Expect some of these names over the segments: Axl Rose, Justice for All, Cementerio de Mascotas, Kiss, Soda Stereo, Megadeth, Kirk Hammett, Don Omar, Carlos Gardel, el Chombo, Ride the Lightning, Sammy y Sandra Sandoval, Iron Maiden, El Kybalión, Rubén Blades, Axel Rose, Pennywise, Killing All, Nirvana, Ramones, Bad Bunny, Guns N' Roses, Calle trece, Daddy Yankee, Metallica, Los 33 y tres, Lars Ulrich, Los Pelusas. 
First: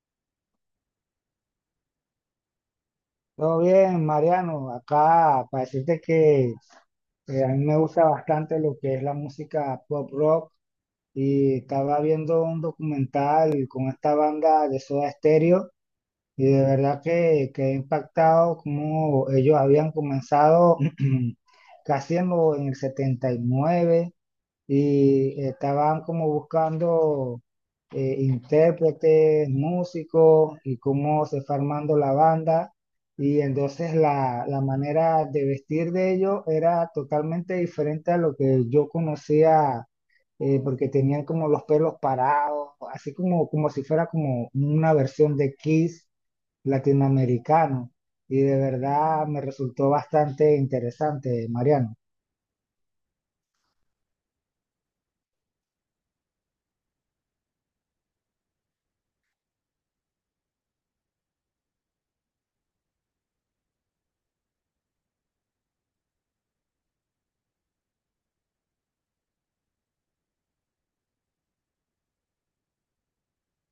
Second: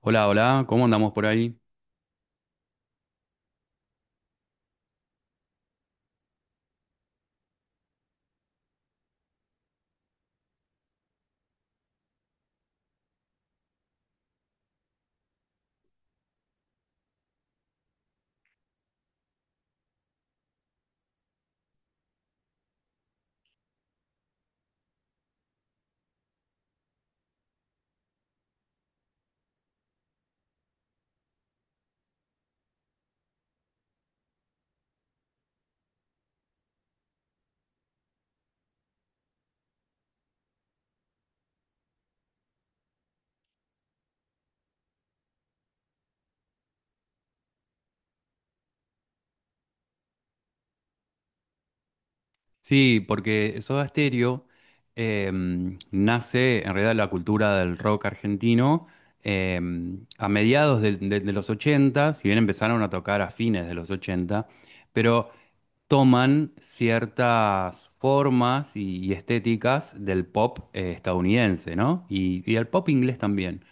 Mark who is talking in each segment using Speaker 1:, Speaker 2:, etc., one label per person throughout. Speaker 1: Hola, hola, ¿cómo andamos por ahí?
Speaker 2: Todo bien, Mariano. Acá para decirte que a mí me gusta bastante lo que es la música pop rock y estaba viendo un documental con esta banda de Soda Stereo y de verdad que he impactado cómo ellos habían comenzado casi en el 79 y estaban como buscando intérpretes, músicos y cómo se fue armando la banda. Y entonces la manera de vestir de ellos era totalmente diferente a lo que yo conocía, porque tenían como los pelos parados, así como si fuera como una versión de Kiss latinoamericano. Y de verdad me resultó bastante interesante, Mariano.
Speaker 1: Sí, porque Soda Stereo nace en realidad la cultura del rock argentino, a mediados de los 80. Si bien empezaron a tocar a fines de los 80, pero toman ciertas formas y estéticas del pop estadounidense, ¿no? Y del pop inglés también.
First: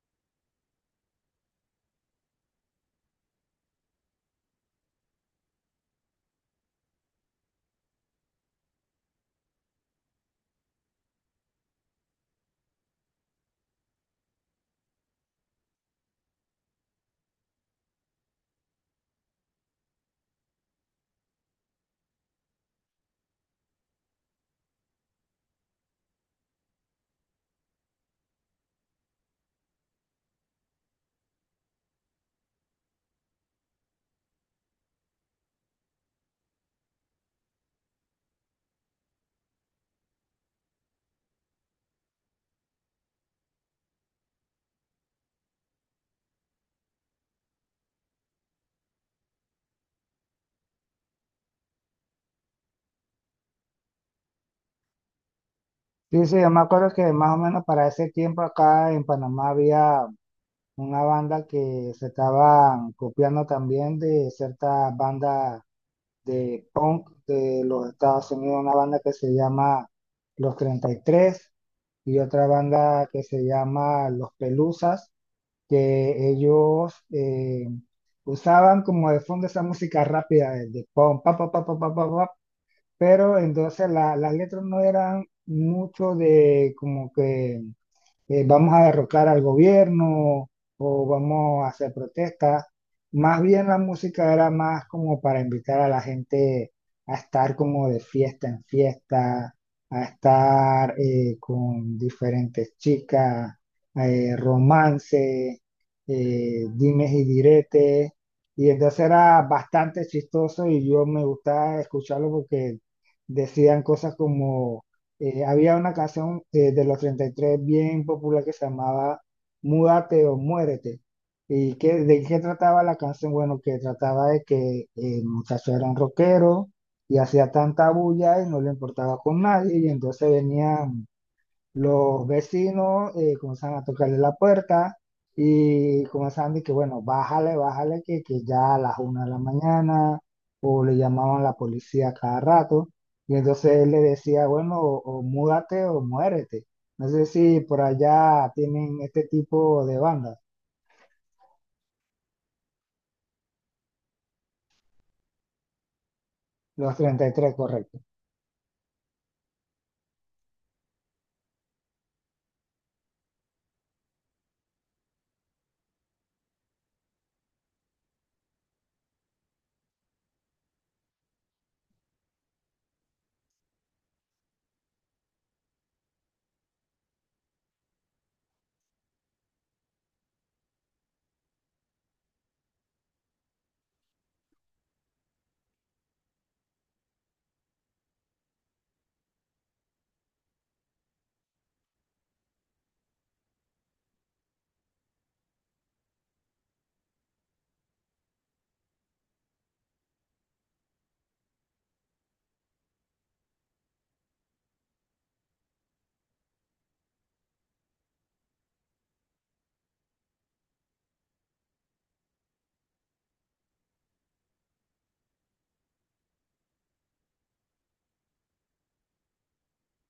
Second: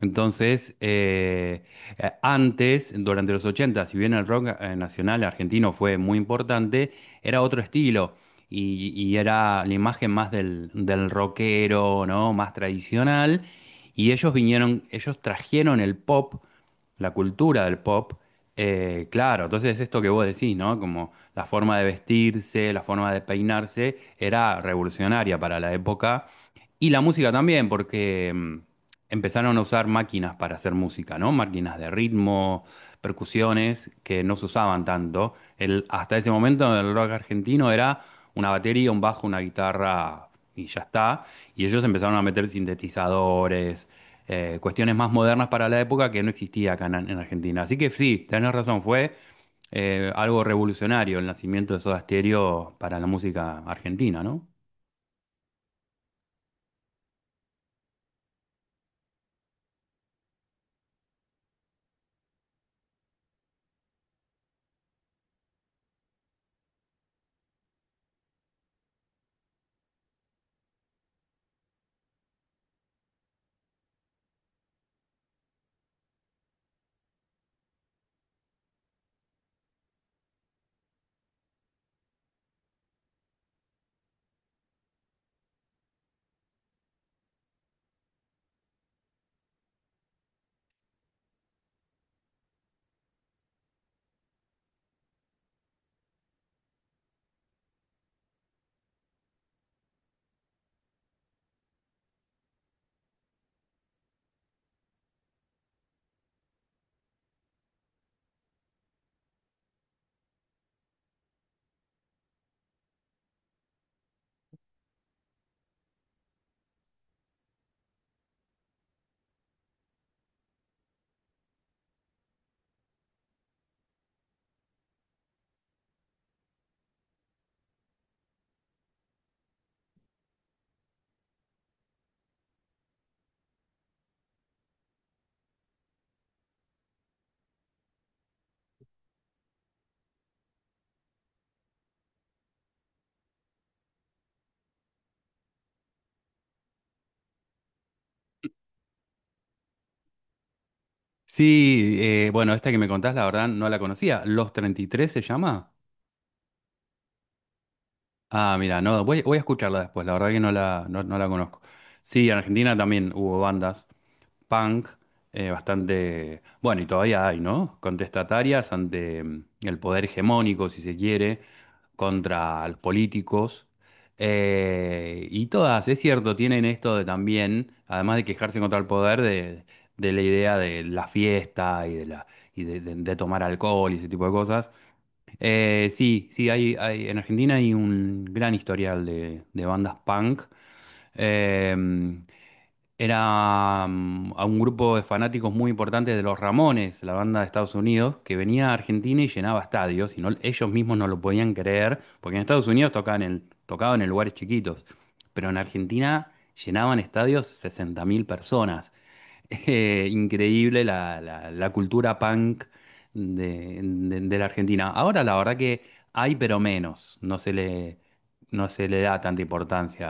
Speaker 1: Entonces, antes, durante los ochenta, si bien el rock nacional argentino fue muy importante, era otro estilo y era la imagen más del, del rockero, ¿no? Más tradicional. Y ellos vinieron, ellos trajeron el pop, la cultura del pop, claro. Entonces, esto que vos decís, ¿no? Como la forma de vestirse, la forma de peinarse, era revolucionaria para la época. Y la música también, porque... mm, empezaron a usar máquinas para hacer música, ¿no? Máquinas de ritmo, percusiones que no se usaban tanto. El, hasta ese momento el rock argentino era una batería, un bajo, una guitarra y ya está. Y ellos empezaron a meter sintetizadores, cuestiones más modernas para la época que no existía acá en Argentina. Así que sí, tenés razón, fue algo revolucionario el nacimiento de Soda Stereo para la música argentina, ¿no?
Speaker 2: Sí, sí, yo me acuerdo que más o menos para ese tiempo acá en Panamá había una banda que se estaban copiando también de cierta banda de punk de los Estados Unidos, una banda que se llama Los 33 y tres y otra banda que se llama Los Pelusas, que ellos usaban como de fondo esa música rápida de punk, pa, pa, pa, pa, pa, pa, pa, pero entonces las letras no eran mucho de como que vamos a derrocar al gobierno o vamos a hacer protestas. Más bien la música era más como para invitar a la gente a estar como de fiesta en fiesta, a estar con diferentes chicas, romance, dimes y diretes. Y entonces era bastante chistoso y yo me gustaba escucharlo porque decían cosas como había una canción de los treinta y tres bien popular que se llamaba Múdate o Muérete. ¿Y qué, de qué trataba la canción? Bueno, que trataba de que el muchacho era un rockero y hacía tanta bulla y no le importaba con nadie y entonces venía los vecinos comenzaron a tocarle la puerta y comenzaban de que, bueno, bájale, bájale, que ya a las una de la mañana, o le llamaban la policía cada rato, y entonces él le decía, bueno, o múdate o muérete. No sé si por allá tienen este tipo de bandas,
Speaker 1: Sí, bueno, esta que me contás, la verdad, no la conocía. ¿Los 33 se llama?
Speaker 2: los treinta y tres correcto.
Speaker 1: Ah, mira, no, voy, voy a escucharla después, la verdad que no la, no, no la conozco. Sí, en Argentina también hubo bandas punk, bastante, bueno, y todavía hay, ¿no? Contestatarias ante el poder hegemónico, si se quiere, contra los políticos. Y todas, es cierto, tienen esto de también, además de quejarse contra el poder, de la idea de la fiesta y de la y de, de tomar alcohol y ese tipo de cosas. Sí, sí, hay, en Argentina hay un gran historial de bandas punk. Eh, Era a un grupo de fanáticos muy importantes de los Ramones, la banda de Estados Unidos, que venía a Argentina y llenaba estadios, y ellos mismos no lo podían creer, porque en Estados Unidos tocaban en, tocaban en lugares chiquitos, pero en Argentina llenaban estadios 60.000 personas. Increíble la, la cultura punk de, de la Argentina. Ahora la verdad que hay, pero menos. No se le, no se le da tanta importancia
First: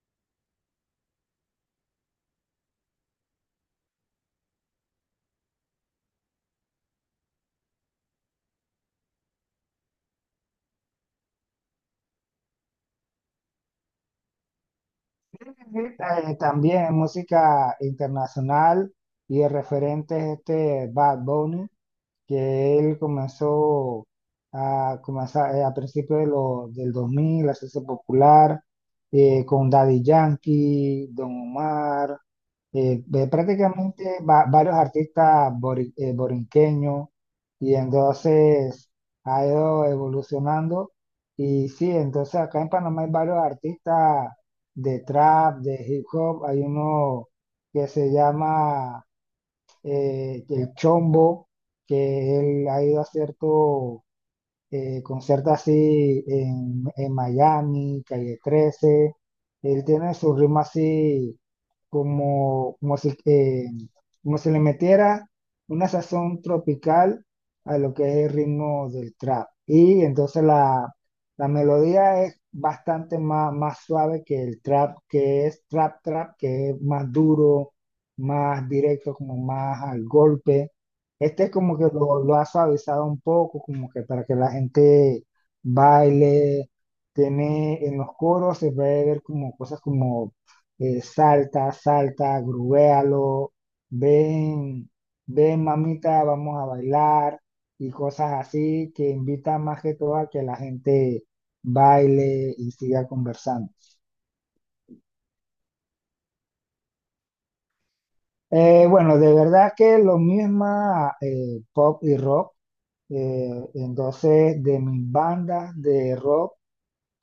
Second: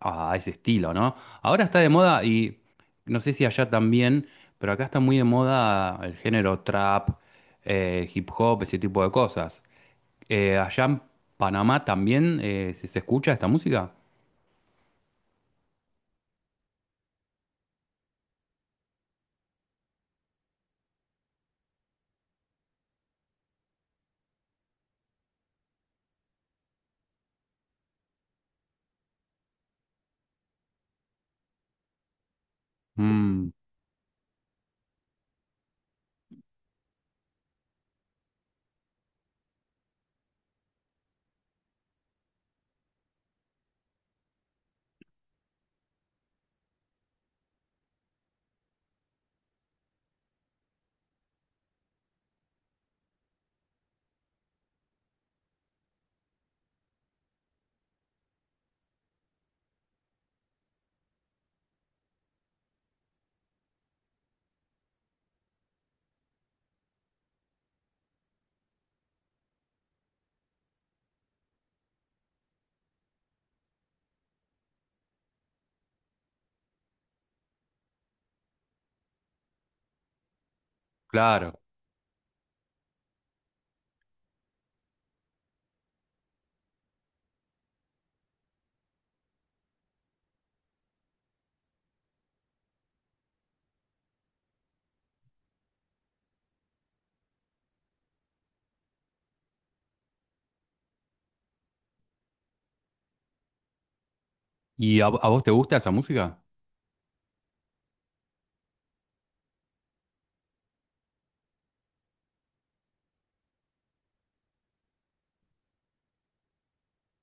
Speaker 1: a ese estilo, ¿no? Ahora está de moda y no sé si allá también, pero acá está muy de moda el género trap, hip hop, ese tipo de cosas. Allá en Panamá también se escucha esta música.
Speaker 2: También música internacional y el referente es este Bad Bunny que él comenzó a principios del 2000 a hacerse popular con Daddy Yankee, Don Omar, de
Speaker 1: Mm,
Speaker 2: prácticamente varios artistas borinqueños y entonces ha ido evolucionando y sí, entonces acá en Panamá hay varios artistas de trap, de hip hop, hay uno que se llama el Chombo, que él ha ido a ciertos concierta así en Miami, Calle 13. Él tiene su ritmo así como, como si, eh, como si le metiera una sazón tropical a lo que es el ritmo del trap. Y entonces la melodía es más suave que el trap, que es trap trap, que es más duro, más directo, como más al golpe. Este es
Speaker 1: claro.
Speaker 2: como que lo ha suavizado un poco, como que para que la gente baile. Tiene en los coros, se puede ver como cosas como salta, salta, grubéalo, ven, ven mamita, vamos a bailar y cosas así que invitan más que todo a que la gente baile y siga conversando.
Speaker 1: ¿Y a vos te gusta esa música?
Speaker 2: Bueno, de verdad que lo mismo pop y rock. Entonces, de mis bandas de rock,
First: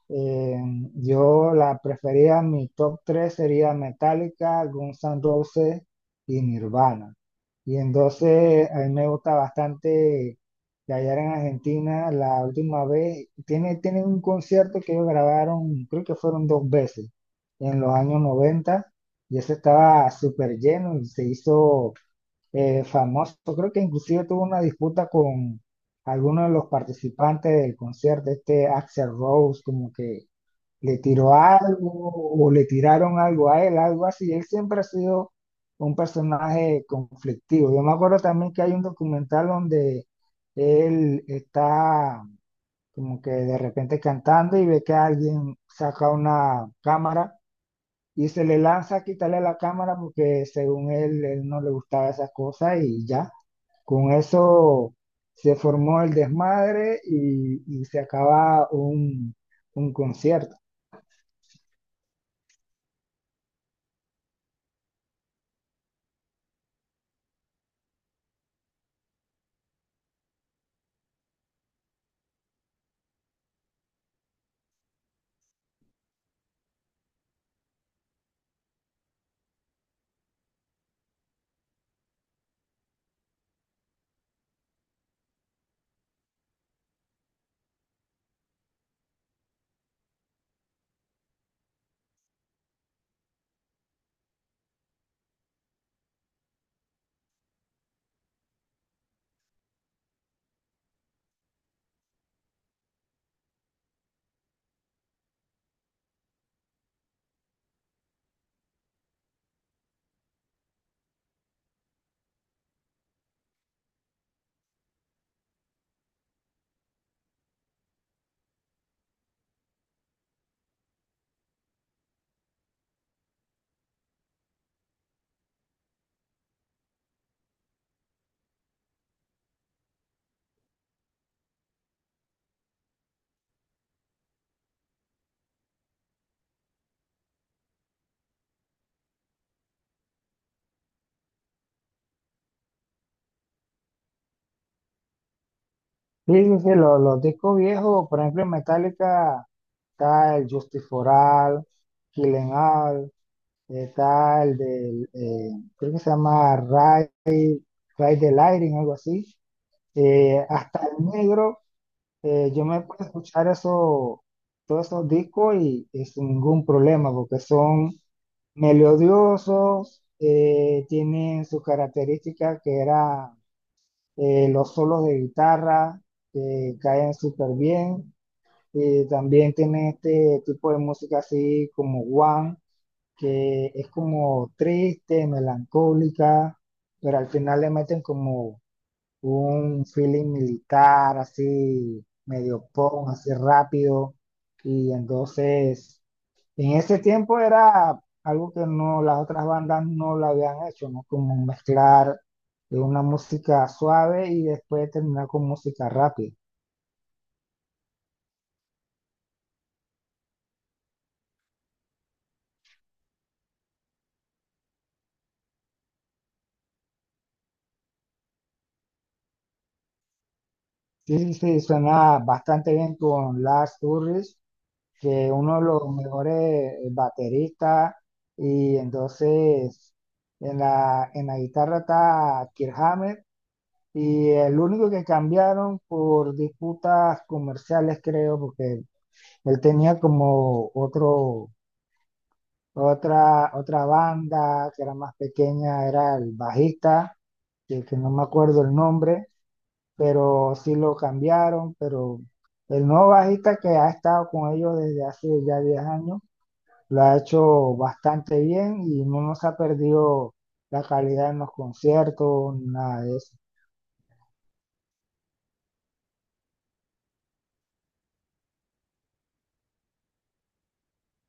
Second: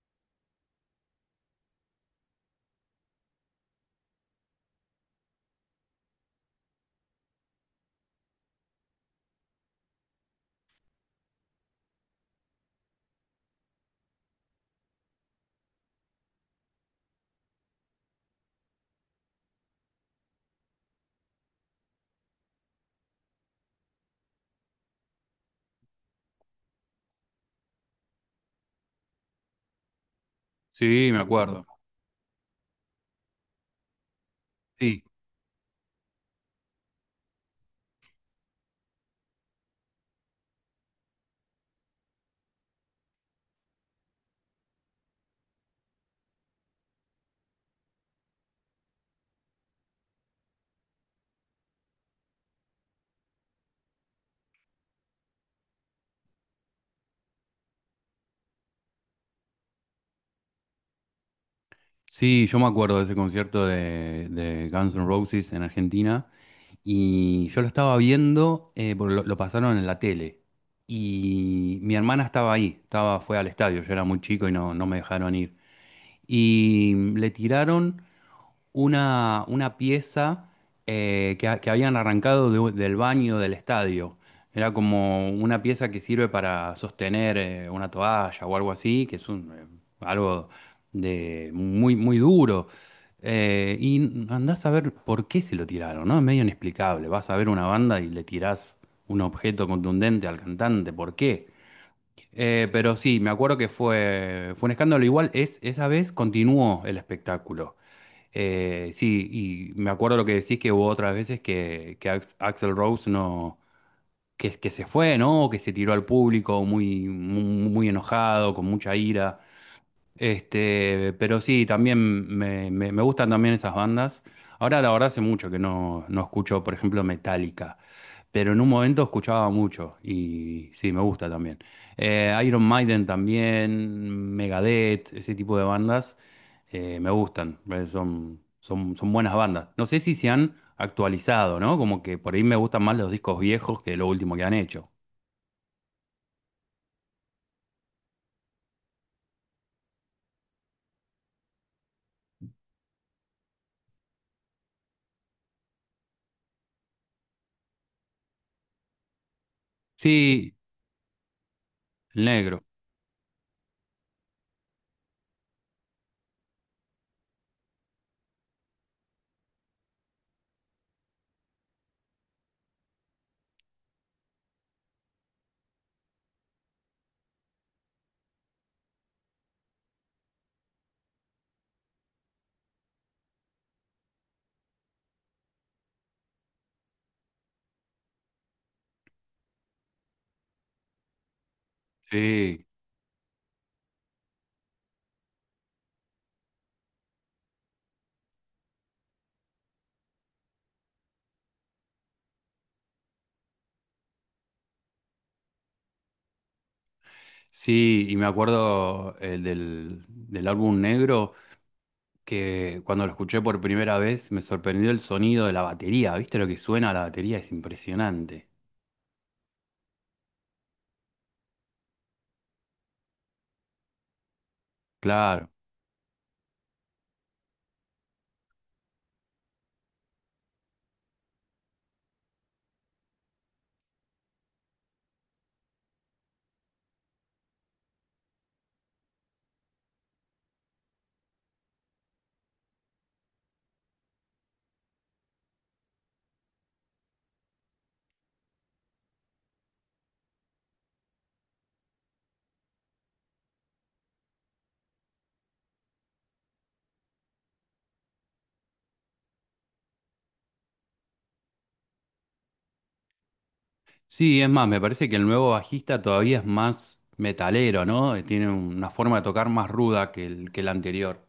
Speaker 2: eh, yo la prefería, mi top 3 sería Metallica, Guns N' Roses y Nirvana. Y entonces, a mí me gusta bastante que allá en Argentina, la última vez, tiene un concierto que ellos grabaron, creo que fueron dos veces, en los años 90 y ese estaba súper lleno y se hizo famoso. Creo que inclusive tuvo una disputa con alguno de los participantes del concierto, este Axel Rose, como que le
Speaker 1: Sí, me
Speaker 2: tiró
Speaker 1: acuerdo.
Speaker 2: algo o le tiraron algo a él, algo así. Él siempre ha
Speaker 1: Sí,
Speaker 2: sido un personaje conflictivo. Yo me acuerdo también que hay un documental donde él está como que de repente cantando y ve que alguien saca una cámara y se le lanza a quitarle la cámara porque según él, él no le gustaba esas cosas y ya. Con eso se formó el desmadre y se acaba un concierto.
Speaker 1: sí, yo me acuerdo de ese concierto de Guns N' Roses en Argentina, y yo lo estaba viendo, porque lo pasaron en la tele y mi hermana estaba ahí, estaba, fue al estadio, yo era muy chico y no, no me dejaron ir. Y le tiraron una pieza que, que habían arrancado del baño del estadio. Era como una pieza que sirve para sostener una toalla o algo así, que es un, algo de muy, muy duro. Y andás a ver por qué se lo tiraron, ¿no? Es medio inexplicable. Vas a ver una banda y le tirás un objeto contundente al cantante, ¿por qué? Pero sí, me acuerdo que fue, fue un escándalo. Igual es, esa vez continuó el espectáculo. Sí, y me acuerdo lo que decís que hubo otras veces que Axl Rose no, que, que se fue, ¿no? O que se tiró al público muy, muy, muy enojado, con mucha ira. Este, pero sí, también me, me gustan también esas bandas. Ahora la verdad hace mucho que no, no escucho, por ejemplo, Metallica, pero en un momento escuchaba mucho y sí, me gusta también. Iron Maiden también, Megadeth, ese tipo de bandas me gustan, son, son, son buenas bandas. No sé si se han actualizado, ¿no? Como que por ahí me gustan más los discos viejos que lo último que han hecho.
Speaker 2: Sí, sí, sí, discos viejos, por ejemplo, en Metallica está el Justice for All, Killing All, está creo que se llama Ride, Ride the Lightning, algo así.
Speaker 1: Sí,
Speaker 2: Hasta el negro.
Speaker 1: el negro,
Speaker 2: Yo me puedo escuchar eso, todos esos discos y sin ningún problema, porque son melodiosos, tienen sus características que era los solos de guitarra, que caen súper bien, y también tienen este tipo de música así como One, que es como triste, melancólica, pero al final le meten como un feeling militar así,
Speaker 1: sí,
Speaker 2: medio punk, así rápido. Y entonces, en ese tiempo era algo que no, las otras bandas no lo habían hecho, ¿no? Como mezclar de una música suave y después terminar con música rápida.
Speaker 1: sí, y me acuerdo el del, del álbum negro, que cuando lo escuché por primera vez me sorprendió el sonido de la batería. ¿Viste lo que suena la batería? Es impresionante.
Speaker 2: Sí, sí, sí, suena bastante bien con Lars Ulrich, que
Speaker 1: Claro.
Speaker 2: uno de los mejores bateristas, y entonces en en la guitarra está Kirk Hammett, y el único que cambiaron por disputas comerciales, creo, porque él tenía como otra banda que era más pequeña, era el bajista, que no me acuerdo el nombre, pero sí lo cambiaron, pero el nuevo bajista que ha estado con ellos desde hace ya 10 años, lo ha hecho bastante bien y no nos ha perdido la calidad en los conciertos, nada de eso.
Speaker 1: Sí, es más, me parece que el nuevo bajista todavía es más metalero, ¿no? Tiene una forma de tocar más ruda que el anterior.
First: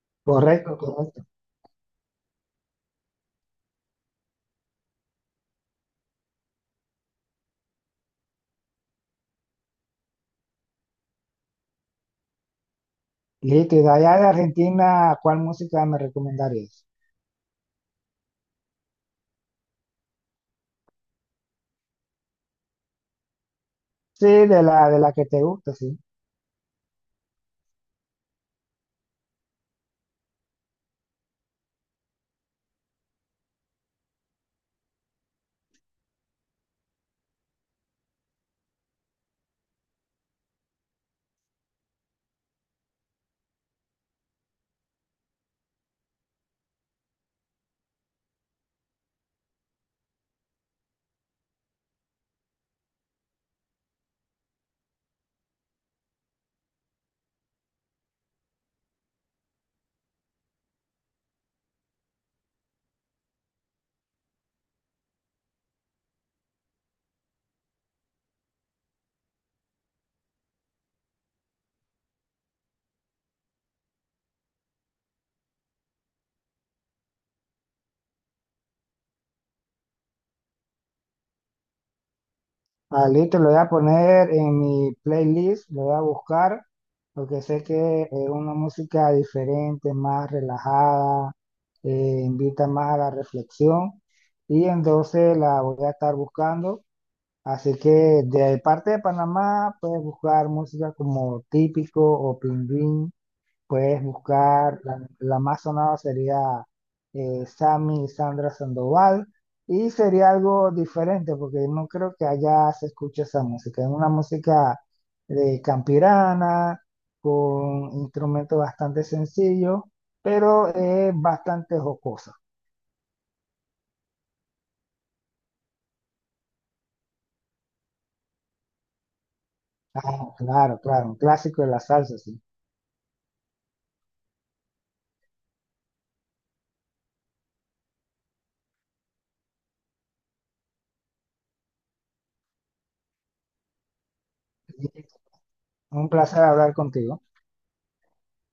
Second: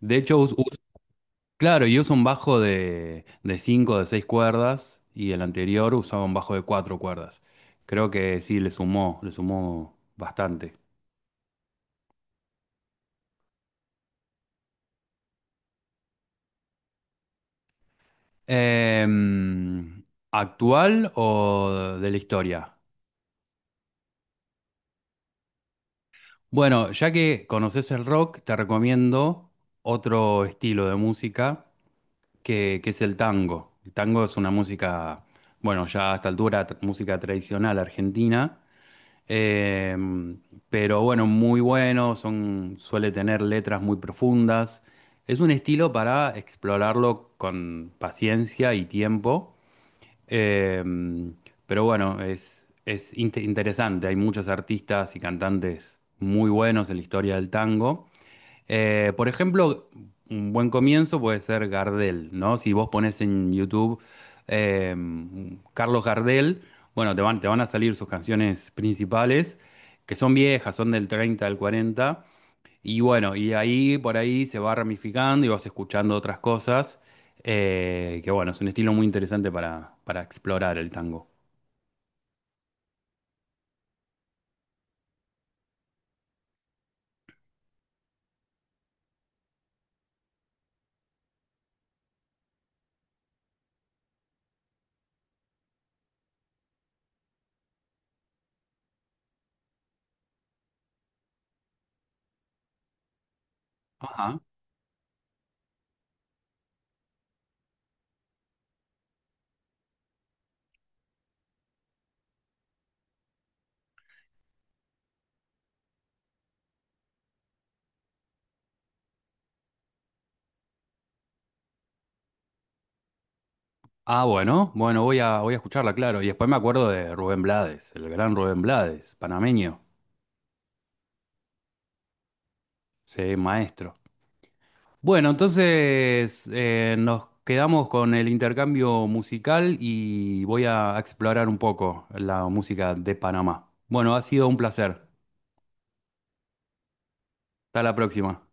Speaker 1: De hecho,
Speaker 2: Correcto, correcto.
Speaker 1: claro, y usa un bajo de cinco, de seis cuerdas, y el anterior usaba un bajo de cuatro cuerdas. Creo que sí, le sumó bastante.
Speaker 2: Listo, y de allá de Argentina, ¿cuál música me recomendarías?
Speaker 1: Em, ¿Actual o de la historia?
Speaker 2: Sí, de de la que te gusta, sí.
Speaker 1: Bueno, ya que conoces el rock, te recomiendo otro estilo de música que es el tango. El tango es una música, bueno, ya a esta altura, música tradicional argentina, eh, pero bueno, muy bueno, son, suele tener letras muy profundas. Es un estilo para explorarlo con paciencia y tiempo, eh, pero bueno, es interesante. Hay muchos artistas y cantantes muy buenos en la historia del tango. Por ejemplo, un buen comienzo puede ser Gardel, ¿no? Si vos pones en YouTube eh, Carlos Gardel, bueno, te van a salir sus canciones principales, que son viejas, son del 30, al 40, y bueno, y ahí por ahí se va ramificando y vas escuchando otras cosas, que bueno, es un estilo muy interesante para explorar el tango.
Speaker 2: Ah, listo, lo voy a poner en mi playlist, lo voy a buscar, porque sé que es una música diferente, más relajada, invita más a la reflexión, y entonces la voy a estar buscando. Así que de parte de Panamá puedes buscar música como Típico o Pingüín. Puedes
Speaker 1: Ajá.
Speaker 2: buscar, la más sonada sería Sammy y Sandra Sandoval. Y sería algo diferente porque no creo que allá se escuche esa música. Es una música de campirana, con instrumentos bastante sencillos, pero es bastante jocosa.
Speaker 1: Ah, bueno, bueno, voy a, voy a escucharla, claro. Y después me acuerdo de Rubén Blades, el gran Rubén Blades, panameño.
Speaker 2: Ah, claro, claro, un clásico de la salsa, sí.
Speaker 1: Sí, maestro. Bueno, entonces nos quedamos con el intercambio musical y voy a explorar un poco la música de Panamá. Bueno, ha sido un placer.
Speaker 2: Un placer hablar contigo.
Speaker 1: Hasta la próxima.